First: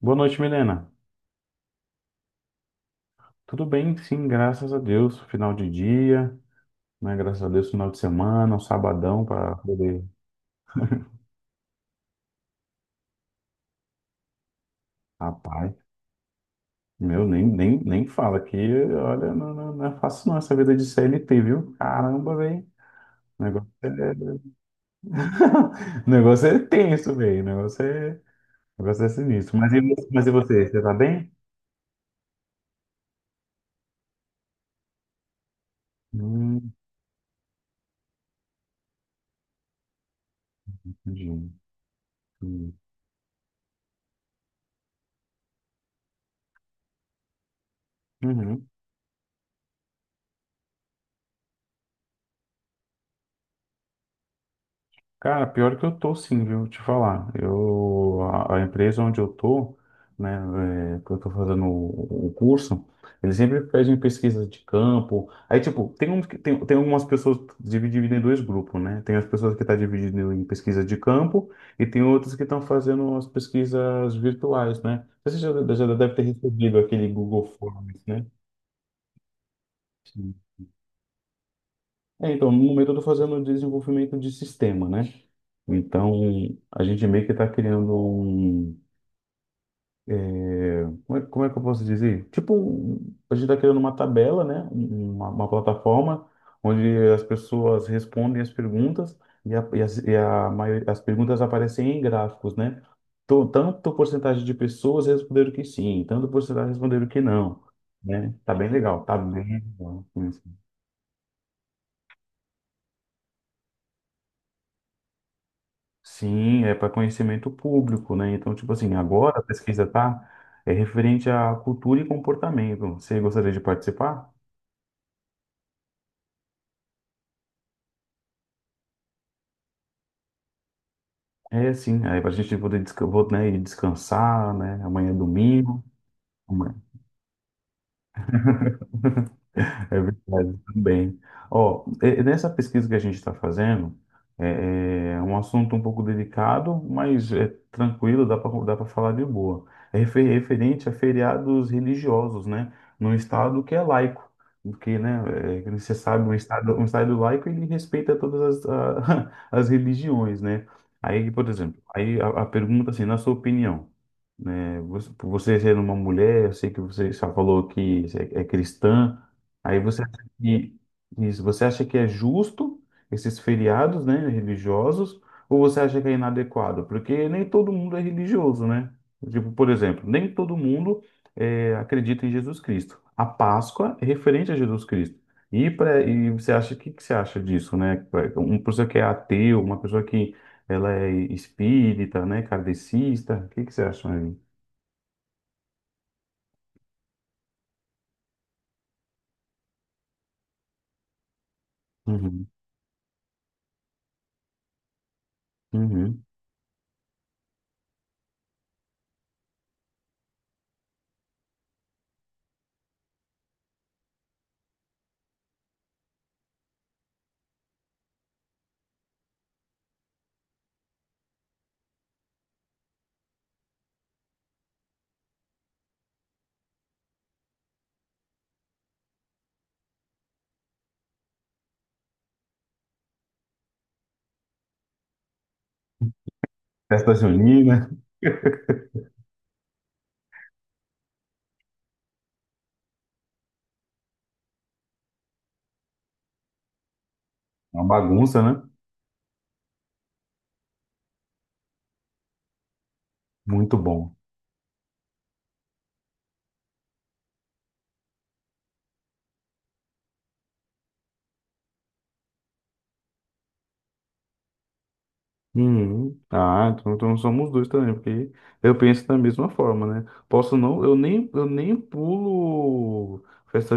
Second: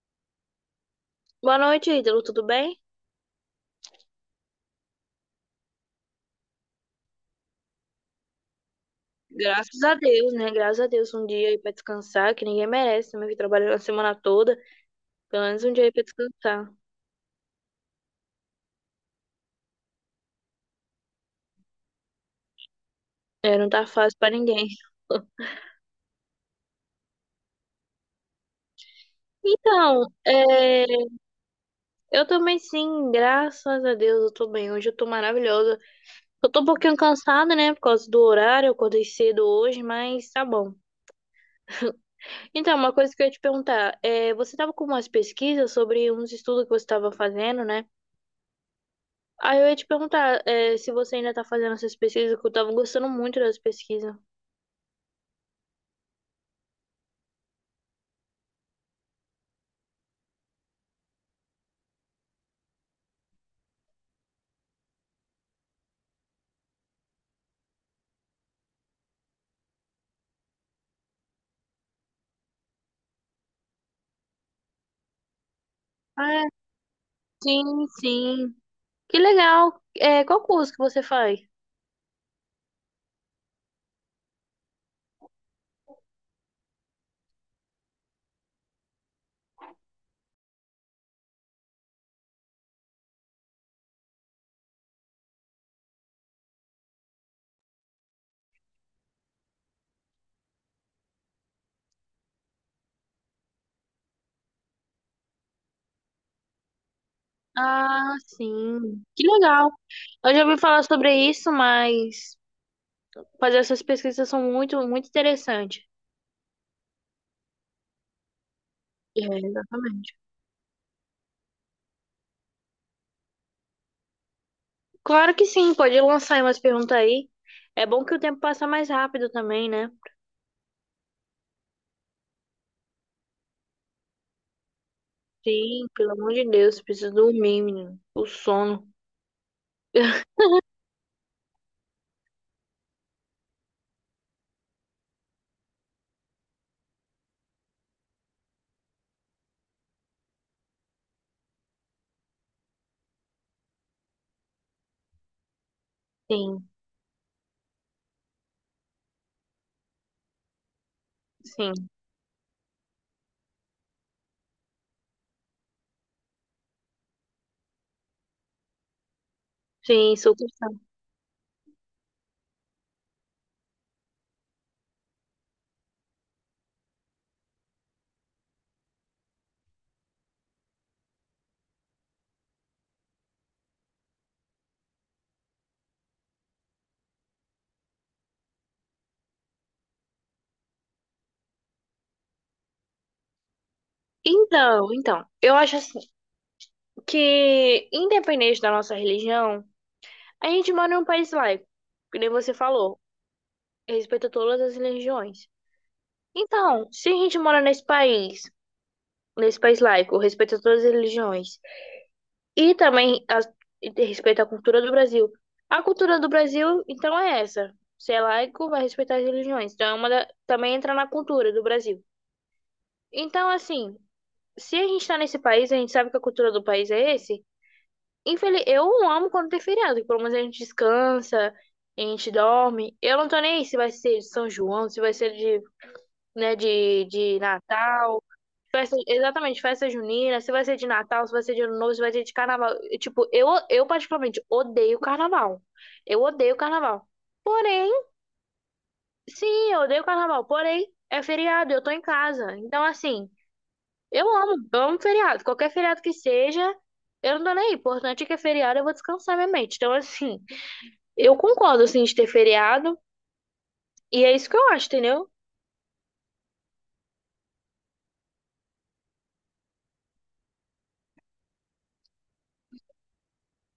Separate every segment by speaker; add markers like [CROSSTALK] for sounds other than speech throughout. Speaker 1: Boa noite, Milena.
Speaker 2: Boa noite, Ítalo. Tudo bem?
Speaker 1: Tudo bem? Sim, graças a Deus. Final de dia, né? Graças a Deus, final de semana, um sabadão para
Speaker 2: Graças a
Speaker 1: poder.
Speaker 2: Deus, né? Graças a Deus, um dia aí pra descansar, que ninguém merece, também que trabalhou a semana toda, pelo menos um
Speaker 1: Rapaz,
Speaker 2: dia aí pra descansar.
Speaker 1: meu, nem fala que, olha, não é fácil não essa vida de CLT, viu? Caramba, velho. O
Speaker 2: É,
Speaker 1: negócio
Speaker 2: não tá fácil pra
Speaker 1: é...
Speaker 2: ninguém.
Speaker 1: [LAUGHS] o negócio tenso, velho. O negócio é sinistro. Mas e, você-
Speaker 2: Então,
Speaker 1: mas e você? Você tá bem?
Speaker 2: eu também sim, graças a Deus eu tô bem. Hoje eu tô maravilhosa. Eu tô um
Speaker 1: Hum,
Speaker 2: pouquinho cansada, né, por causa do horário, eu acordei cedo hoje, mas tá bom.
Speaker 1: entendi.
Speaker 2: Então, uma coisa que eu ia te perguntar, você tava com umas pesquisas sobre uns estudos que você tava fazendo, né?
Speaker 1: Uhum.
Speaker 2: Aí eu ia te perguntar, se você ainda tá fazendo essas pesquisas, que eu tava gostando muito das pesquisas.
Speaker 1: Cara, pior que eu tô sim, viu? Te falar. A empresa onde eu tô, né, que eu tô fazendo o curso, eles sempre pedem pesquisa de campo. Aí, tipo, tem, uns que- tem, tem algumas pessoas divididas em dois grupos, né? Tem as pessoas que estão divididas em pesquisa de campo e tem outras que estão fazendo as pesquisas virtuais, né? Você já deve ter
Speaker 2: Ah,
Speaker 1: recebido aquele Google
Speaker 2: sim,
Speaker 1: Forms, né?
Speaker 2: sim. Que legal. Qual curso que você faz?
Speaker 1: Então, no momento eu estou fazendo desenvolvimento de sistema, né? Então, a gente meio que está criando um. Como é que eu posso dizer? Tipo, a gente está criando uma tabela, né? Uma plataforma onde as pessoas respondem as perguntas e, a, e, as, e a maior- as perguntas aparecem em gráficos, né? Então, tanto porcentagem de pessoas responderam que sim, tanto porcentagem responderam que não,
Speaker 2: Ah,
Speaker 1: né? Tá bem
Speaker 2: sim.
Speaker 1: legal, tá
Speaker 2: Que
Speaker 1: bem
Speaker 2: legal.
Speaker 1: legal.
Speaker 2: Eu já ouvi falar sobre isso, mas fazer essas pesquisas são muito, muito interessantes.
Speaker 1: Sim, é para conhecimento público, né? Então, tipo assim,
Speaker 2: É,
Speaker 1: agora a pesquisa
Speaker 2: exatamente.
Speaker 1: tá referente à cultura e comportamento. Você gostaria de participar?
Speaker 2: Claro que sim, pode lançar aí umas perguntas aí. É bom que o tempo passa mais rápido também, né?
Speaker 1: É, sim. Aí para a gente poder vou, né, ir descansar, né? Amanhã é domingo.
Speaker 2: Sim, pelo amor de
Speaker 1: Amanhã.
Speaker 2: Deus, preciso dormir, menino. O sono.
Speaker 1: É
Speaker 2: [LAUGHS]
Speaker 1: verdade, também. Ó, e nessa pesquisa que a gente está fazendo, é um assunto um pouco delicado, mas é tranquilo, dá para falar de boa. É referente a feriados religiosos, né? Num estado que é laico, porque, né, que você sabe, um
Speaker 2: Sim,
Speaker 1: estado, um estado laico, ele respeita todas [LAUGHS] as religiões, né? Aí, por exemplo,
Speaker 2: sim.
Speaker 1: aí a pergunta assim, na sua opinião, né? Você, por você ser uma mulher, eu sei que você só falou que é cristã. Aí você
Speaker 2: Sim,
Speaker 1: acha
Speaker 2: sou.
Speaker 1: que, isso, você acha que é justo esses feriados, né, religiosos, ou você acha que é inadequado? Porque nem todo mundo é religioso, né? Tipo, por exemplo, nem todo mundo acredita em Jesus Cristo. A Páscoa é referente a Jesus Cristo. E você acha, o que, que você acha disso, né? Uma pessoa que é ateu, uma pessoa que ela é espírita, né? Kardecista, o que, que você acha aí?
Speaker 2: Então, eu acho assim que, independente da nossa religião, a gente mora em um país laico, que nem
Speaker 1: Uhum,
Speaker 2: você falou, respeita todas as religiões.
Speaker 1: uhum.
Speaker 2: Então, se a gente mora nesse país laico, respeita todas as religiões, e também e respeita a cultura do Brasil. A cultura do Brasil, então, é essa. Se é laico, vai respeitar as religiões. Então, é também entra na cultura do Brasil. Então, assim, se a gente está nesse país, a gente sabe que a cultura do país é esse. Eu amo quando tem feriado, que pelo menos a gente descansa, a gente dorme. Eu não tô nem aí se vai ser de São João, se vai ser de, né, de,
Speaker 1: Festa
Speaker 2: de
Speaker 1: junina,
Speaker 2: Natal,
Speaker 1: [LAUGHS] é
Speaker 2: festa, exatamente, festa junina, se vai ser de Natal, se vai ser de Ano Novo, se vai ser de Carnaval. E, tipo, eu particularmente odeio Carnaval. Eu odeio Carnaval.
Speaker 1: uma
Speaker 2: Porém,
Speaker 1: bagunça, né?
Speaker 2: sim, eu odeio Carnaval. Porém, é feriado, eu tô em casa. Então, assim,
Speaker 1: Muito bom.
Speaker 2: eu amo feriado. Qualquer feriado que seja, eu não tô nem aí. O importante é que é feriado, eu vou descansar minha mente. Então, assim, eu concordo, assim, de ter feriado. E é isso que eu acho, entendeu?
Speaker 1: Uhum. Ah, então somos dois também, porque eu penso da mesma forma, né? Posso não, eu nem pulo festa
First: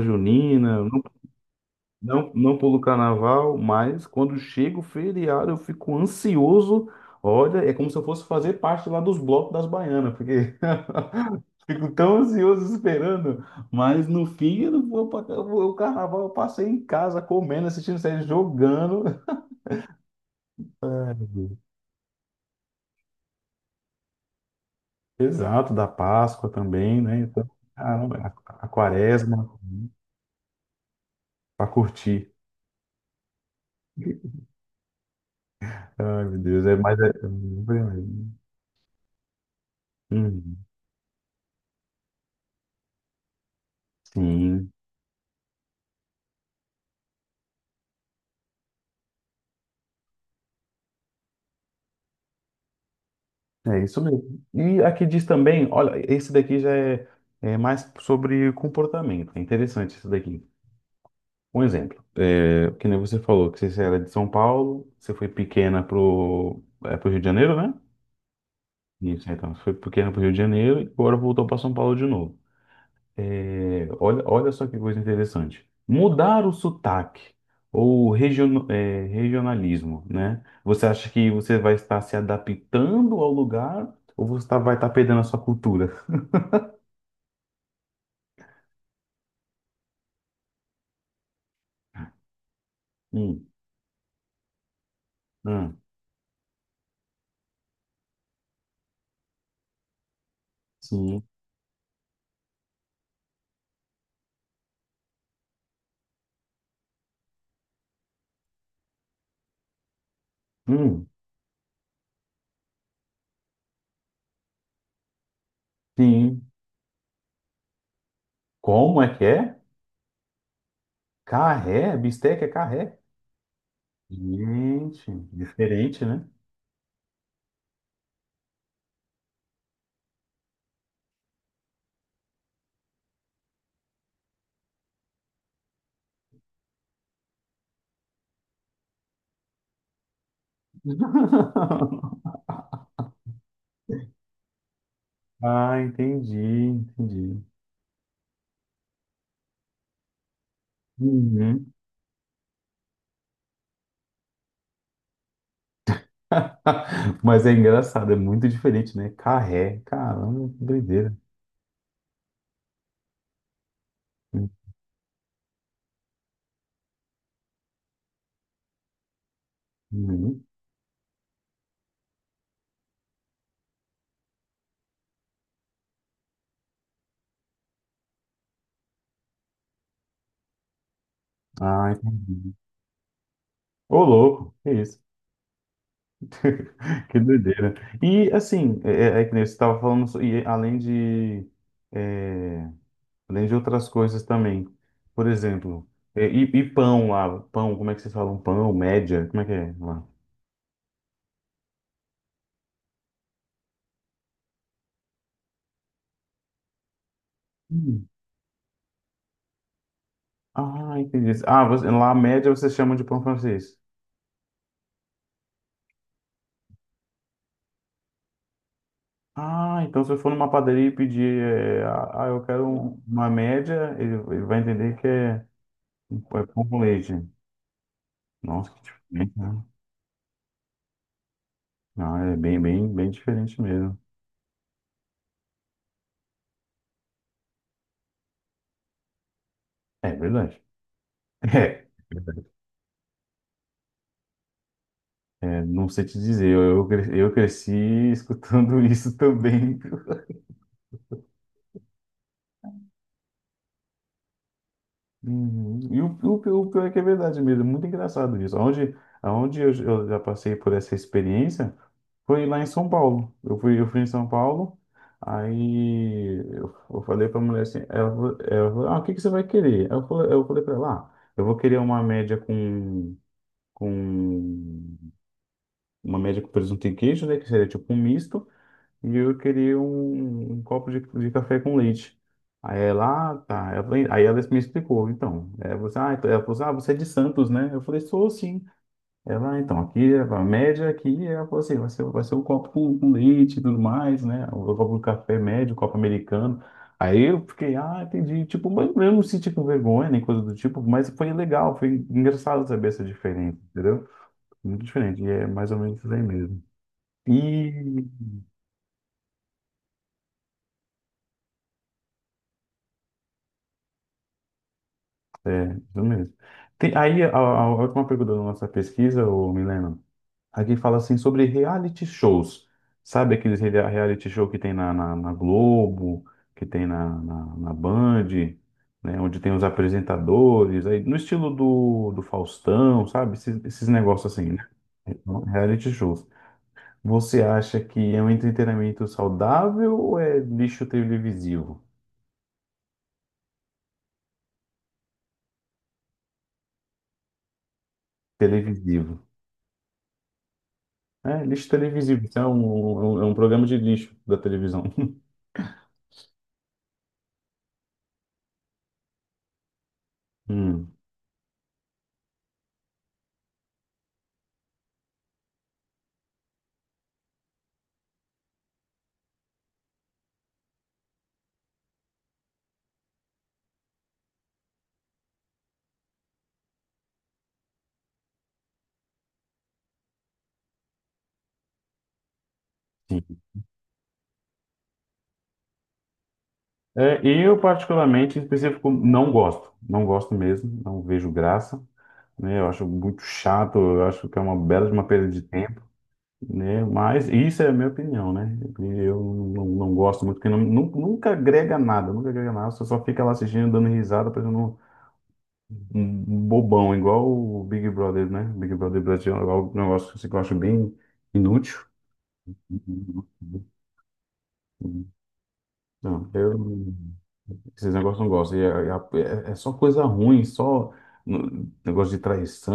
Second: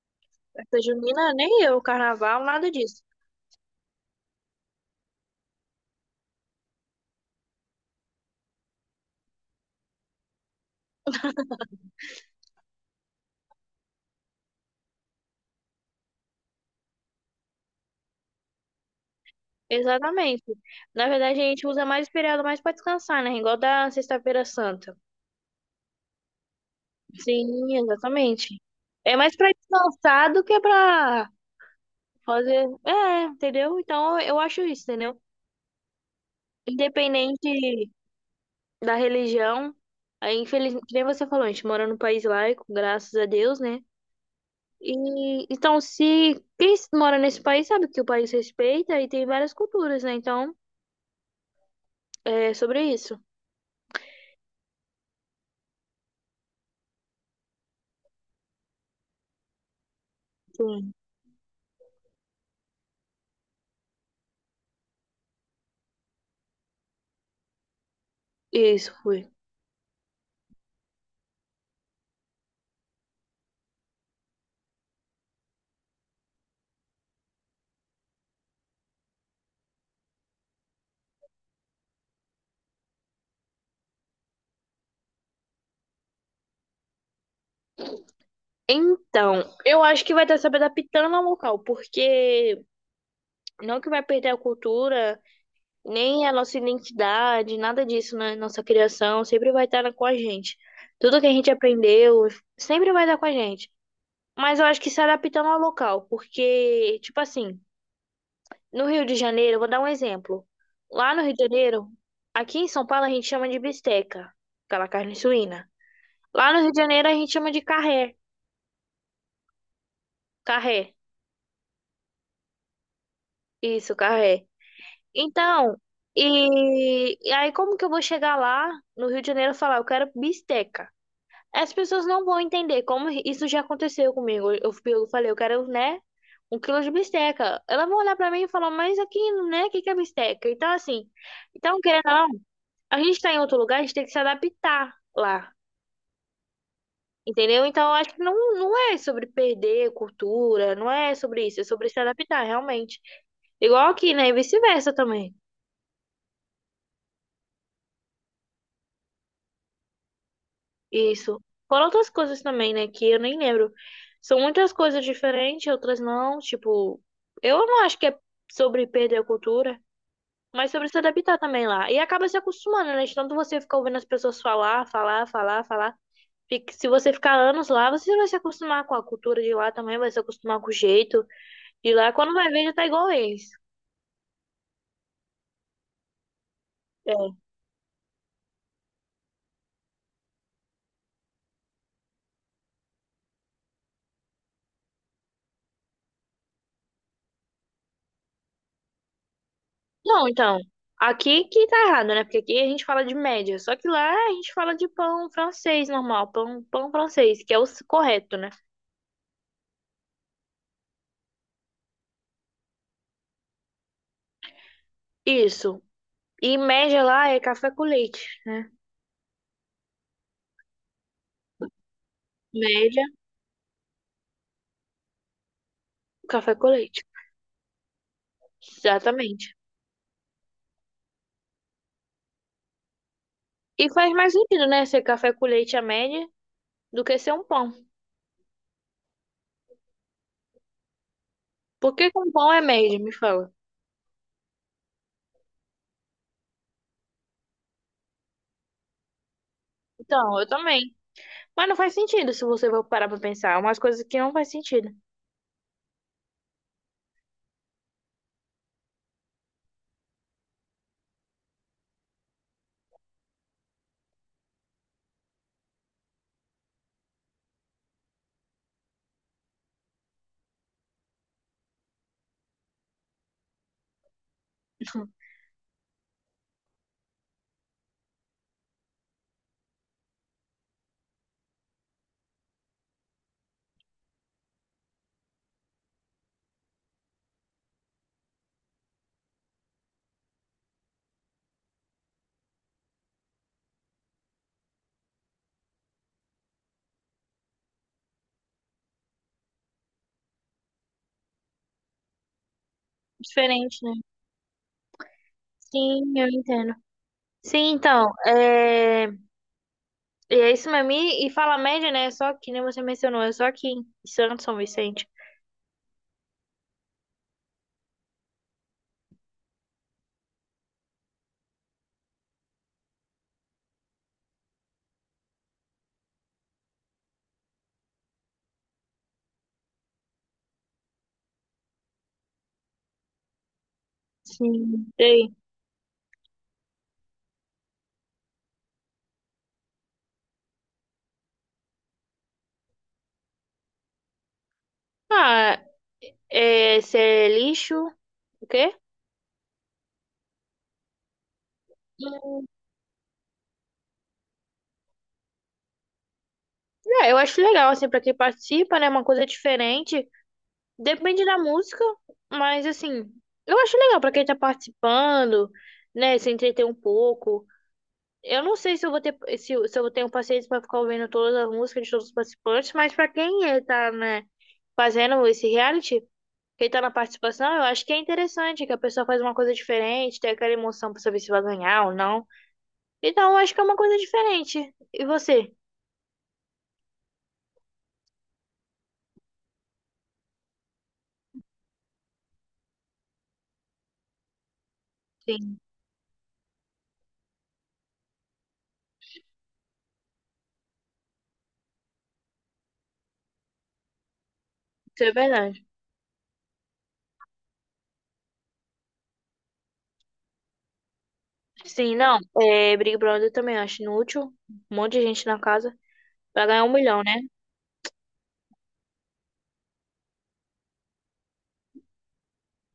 Speaker 2: Essa
Speaker 1: junina.
Speaker 2: junina, nem eu,
Speaker 1: Não,
Speaker 2: carnaval,
Speaker 1: não
Speaker 2: nada
Speaker 1: pulo
Speaker 2: disso.
Speaker 1: carnaval, mas quando chega o feriado eu fico ansioso. Olha, é como se eu fosse fazer parte lá dos blocos das baianas, porque [LAUGHS] fico tão ansioso esperando. Mas no fim eu não vou pra, eu vou, o carnaval eu passei em casa comendo, assistindo série, jogando. [LAUGHS]
Speaker 2: Exatamente. Na verdade, a
Speaker 1: É,
Speaker 2: gente usa mais o feriado mais pra descansar, né? Igual da Sexta-feira Santa.
Speaker 1: exato, da Páscoa também, né? Então,
Speaker 2: Sim,
Speaker 1: caramba,
Speaker 2: exatamente.
Speaker 1: a
Speaker 2: É mais
Speaker 1: Quaresma
Speaker 2: pra descansar do que pra
Speaker 1: para curtir.
Speaker 2: fazer. É, entendeu? Então, eu
Speaker 1: [LAUGHS]
Speaker 2: acho isso, entendeu?
Speaker 1: Ai, meu Deus, é mais. É...
Speaker 2: Independente da religião. Aí,
Speaker 1: Hum,
Speaker 2: que nem você falou, a gente mora num país laico, graças a Deus, né?
Speaker 1: sim.
Speaker 2: E então, se quem mora nesse país sabe que o país respeita e tem várias culturas, né? Então, é sobre isso.
Speaker 1: É isso mesmo. E aqui diz também, olha, esse daqui já é mais sobre comportamento. É interessante isso daqui.
Speaker 2: Sim.
Speaker 1: Um exemplo, que nem você falou, que você era de São Paulo, você foi pequena pro Rio de Janeiro, né?
Speaker 2: Isso, fui.
Speaker 1: Isso, então, você foi pequena pro Rio de Janeiro e agora voltou para São Paulo de novo. É, olha só que coisa interessante. Mudar o sotaque ou regionalismo, né? Você acha que você vai estar se adaptando ao lugar ou vai estar perdendo a sua cultura?
Speaker 2: Então, eu acho que vai estar se adaptando ao local, porque
Speaker 1: Hum,
Speaker 2: não que vai perder a cultura,
Speaker 1: hum,
Speaker 2: nem a nossa identidade, nada disso. Na nossa criação, sempre vai estar com a gente. Tudo
Speaker 1: sim,
Speaker 2: que a gente aprendeu sempre vai estar com a gente. Mas eu acho que se adaptando ao local, porque, tipo assim, no Rio de Janeiro, eu vou dar um exemplo.
Speaker 1: hum,
Speaker 2: Lá no Rio de Janeiro, aqui em São Paulo a gente chama de bisteca, aquela carne suína.
Speaker 1: sim.
Speaker 2: Lá no Rio de Janeiro a gente chama de carré.
Speaker 1: Como é que é?
Speaker 2: Carré.
Speaker 1: Carré? Bisteca é carré?
Speaker 2: Isso, carré.
Speaker 1: Gente,
Speaker 2: Então,
Speaker 1: diferente, né?
Speaker 2: e aí como que eu vou chegar lá no Rio de Janeiro e falar, eu quero bisteca? As pessoas não vão entender, como isso já aconteceu comigo. Eu falei, eu quero, né, um quilo de bisteca. Elas vão olhar pra mim e falar, mas aqui, né, o que que é bisteca? Então, assim, então, querendo ou não,
Speaker 1: [LAUGHS]
Speaker 2: a gente tá em outro lugar, a gente tem que se adaptar lá,
Speaker 1: Ah, entendi, entendi.
Speaker 2: entendeu? Então, eu acho que não, não é sobre perder cultura, não é sobre isso, é
Speaker 1: Uhum.
Speaker 2: sobre se adaptar, realmente. Igual aqui, né? E vice-versa também.
Speaker 1: [LAUGHS] Mas é engraçado, é muito diferente, né? Carré, caramba, que doideira.
Speaker 2: Isso. Foram outras coisas também, né? Que eu nem lembro. São muitas coisas diferentes, outras não. Tipo, eu não acho que é sobre perder a cultura,
Speaker 1: Uhum.
Speaker 2: mas sobre se adaptar também lá. E acaba se acostumando, né? De tanto você ficar ouvindo as pessoas falar, falar, falar, falar. Se você ficar anos lá, você vai se acostumar com a cultura de lá também, vai se acostumar com o jeito
Speaker 1: Ah,
Speaker 2: de lá. Quando vai
Speaker 1: entendi.
Speaker 2: ver, já tá igual eles.
Speaker 1: Ô, louco, que isso? [LAUGHS] Que
Speaker 2: É.
Speaker 1: doideira. E assim, é que nem você estava falando, e além de. é, além de outras coisas também. Por exemplo, e pão lá, pão, como é que vocês falam? Pão, média, como é que é lá?
Speaker 2: Não, então, aqui que tá errado, né? Porque aqui a gente fala de média, só que lá a gente fala de pão francês normal, pão, pão francês, que é o
Speaker 1: Hum.
Speaker 2: correto, né?
Speaker 1: Ah, entendi. Ah, lá a média vocês chamam de pão francês.
Speaker 2: Isso. E média lá é café com leite.
Speaker 1: Ah, então se eu for numa padaria e pedir, eu quero um-
Speaker 2: Média,
Speaker 1: uma média, ele vai entender que é
Speaker 2: café
Speaker 1: pão
Speaker 2: com
Speaker 1: com
Speaker 2: leite.
Speaker 1: leite. Nossa, que diferente,
Speaker 2: Exatamente.
Speaker 1: né? Ah, é bem, bem, bem diferente
Speaker 2: E
Speaker 1: mesmo.
Speaker 2: faz mais sentido, né? Ser café com leite a média do que ser um pão.
Speaker 1: É verdade.
Speaker 2: Por que que um
Speaker 1: [LAUGHS]
Speaker 2: pão é média, me fala?
Speaker 1: É, não sei te dizer, eu cresci escutando [LAUGHS] isso também.
Speaker 2: Então, eu também. Mas não faz sentido se você for parar pra pensar. É umas coisas que não faz sentido.
Speaker 1: Uhum. E o pior é que é verdade mesmo, é muito engraçado isso. Aonde eu já passei por essa experiência foi lá em São Paulo. Eu fui em São Paulo, aí eu falei para a mulher assim, ela falou, ah, o que que você vai querer? Eu falei para ela, ah, eu vou querer com uma média com presunto e queijo, né, que seria tipo um misto, e eu queria um copo de café com leite. Aí ela, ah, tá. Aí ela me explicou, então. Ela falou assim, ah, você é de Santos, né? Eu falei, sou sim. Ela, "Ah, então, aqui, é a média aqui", ela falou assim, vai ser um copo com leite e tudo mais, né? O copo de café médio, copo americano. Aí eu fiquei, ah, entendi. Tipo, mas eu não senti com vergonha nem coisa do tipo, mas foi legal, foi engraçado saber essa diferença,
Speaker 2: Diferente, né?
Speaker 1: entendeu? Muito diferente, e é mais ou menos isso
Speaker 2: Sim,
Speaker 1: aí
Speaker 2: eu
Speaker 1: mesmo.
Speaker 2: entendo. Sim, então,
Speaker 1: E
Speaker 2: é é isso mesmo. E fala média, né? É só que nem você mencionou, é só aqui em Santos, São Vicente.
Speaker 1: é, isso mesmo. Tem, aí, a última pergunta da nossa pesquisa, ô Milena, aqui fala assim sobre reality shows. Sabe aqueles reality show que tem na, Globo, que tem na Band, né, onde tem os apresentadores, aí, no estilo do Faustão, sabe? Esses negócios assim, né?
Speaker 2: Sim. E aí?
Speaker 1: Então, reality shows. Você acha que é um entretenimento saudável ou é lixo televisivo?
Speaker 2: Ah, é, ser lixo, o quê?
Speaker 1: Televisivo. É, lixo televisivo. Isso é um programa de lixo da televisão. [LAUGHS]
Speaker 2: É, eu acho legal, assim, pra quem participa, né? Uma coisa diferente.
Speaker 1: Hum,
Speaker 2: Depende da música, mas assim, eu acho legal pra quem tá participando, né? Se entreter um pouco. Eu não sei se eu vou ter se, eu- se eu tenho paciência para ficar ouvindo todas as músicas de todos os participantes, mas para quem tá, né, fazendo esse reality, quem tá na participação, eu acho que é interessante que a pessoa faz uma coisa diferente, tem aquela emoção para saber se vai ganhar ou não. Então, eu
Speaker 1: sim.
Speaker 2: acho que é uma coisa diferente. E você?
Speaker 1: É, eu, particularmente, em específico, não gosto. Não gosto mesmo, não vejo graça. Né? Eu acho muito chato, eu acho que é uma bela de uma perda de
Speaker 2: Sim,
Speaker 1: tempo. Né? Mas isso é a minha opinião, né? Eu não gosto muito, porque nunca agrega nada, nunca agrega nada. Você só fica lá assistindo, dando risada, parecendo um,
Speaker 2: isso é verdade.
Speaker 1: um bobão, igual o Big Brother, né? Big Brother Brasil é um negócio que eu acho bem inútil.
Speaker 2: Sim, não. É, Big Brother eu também acho inútil. Um monte de
Speaker 1: Hum.
Speaker 2: gente na casa
Speaker 1: Não,
Speaker 2: para ganhar um milhão, né?
Speaker 1: esses negócios não gosto. É só coisa ruim, só negócio de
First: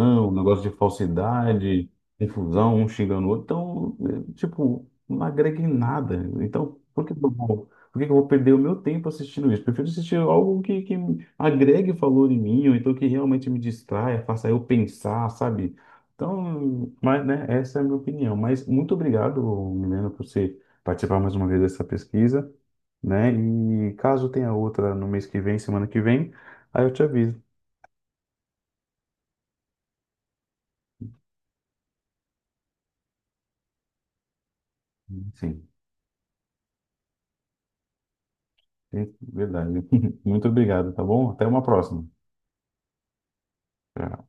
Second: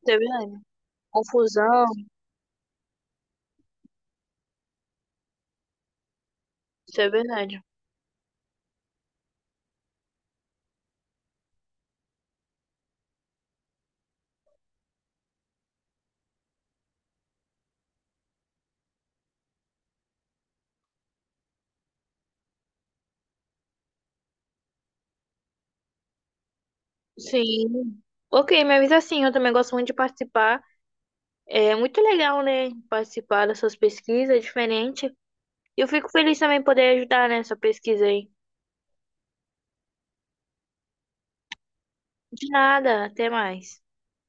Speaker 2: Isso é verdade.
Speaker 1: negócio de
Speaker 2: Confusão,
Speaker 1: falsidade, confusão, um xingando o outro. Então, tipo, não agrega em nada. Então,
Speaker 2: isso
Speaker 1: por
Speaker 2: é
Speaker 1: que que eu
Speaker 2: verdade.
Speaker 1: vou, por que que eu vou perder o meu tempo assistindo isso? Prefiro assistir algo que agregue valor em mim, ou então que realmente me distraia, faça eu pensar, sabe? Então, mas, né, essa é a minha opinião. Mas muito obrigado, Milena, por você participar mais uma vez dessa pesquisa, né? E caso tenha outra no mês que vem, semana que vem, aí eu te aviso.
Speaker 2: Sim. Ok, me avisa sim, eu também gosto muito de participar. É muito legal, né, participar dessas pesquisas, é diferente.
Speaker 1: Sim,
Speaker 2: E eu fico feliz também em poder ajudar nessa pesquisa aí.
Speaker 1: é verdade. [LAUGHS] Muito obrigado, tá bom? Até uma próxima.
Speaker 2: De nada, até mais.
Speaker 1: Tchau.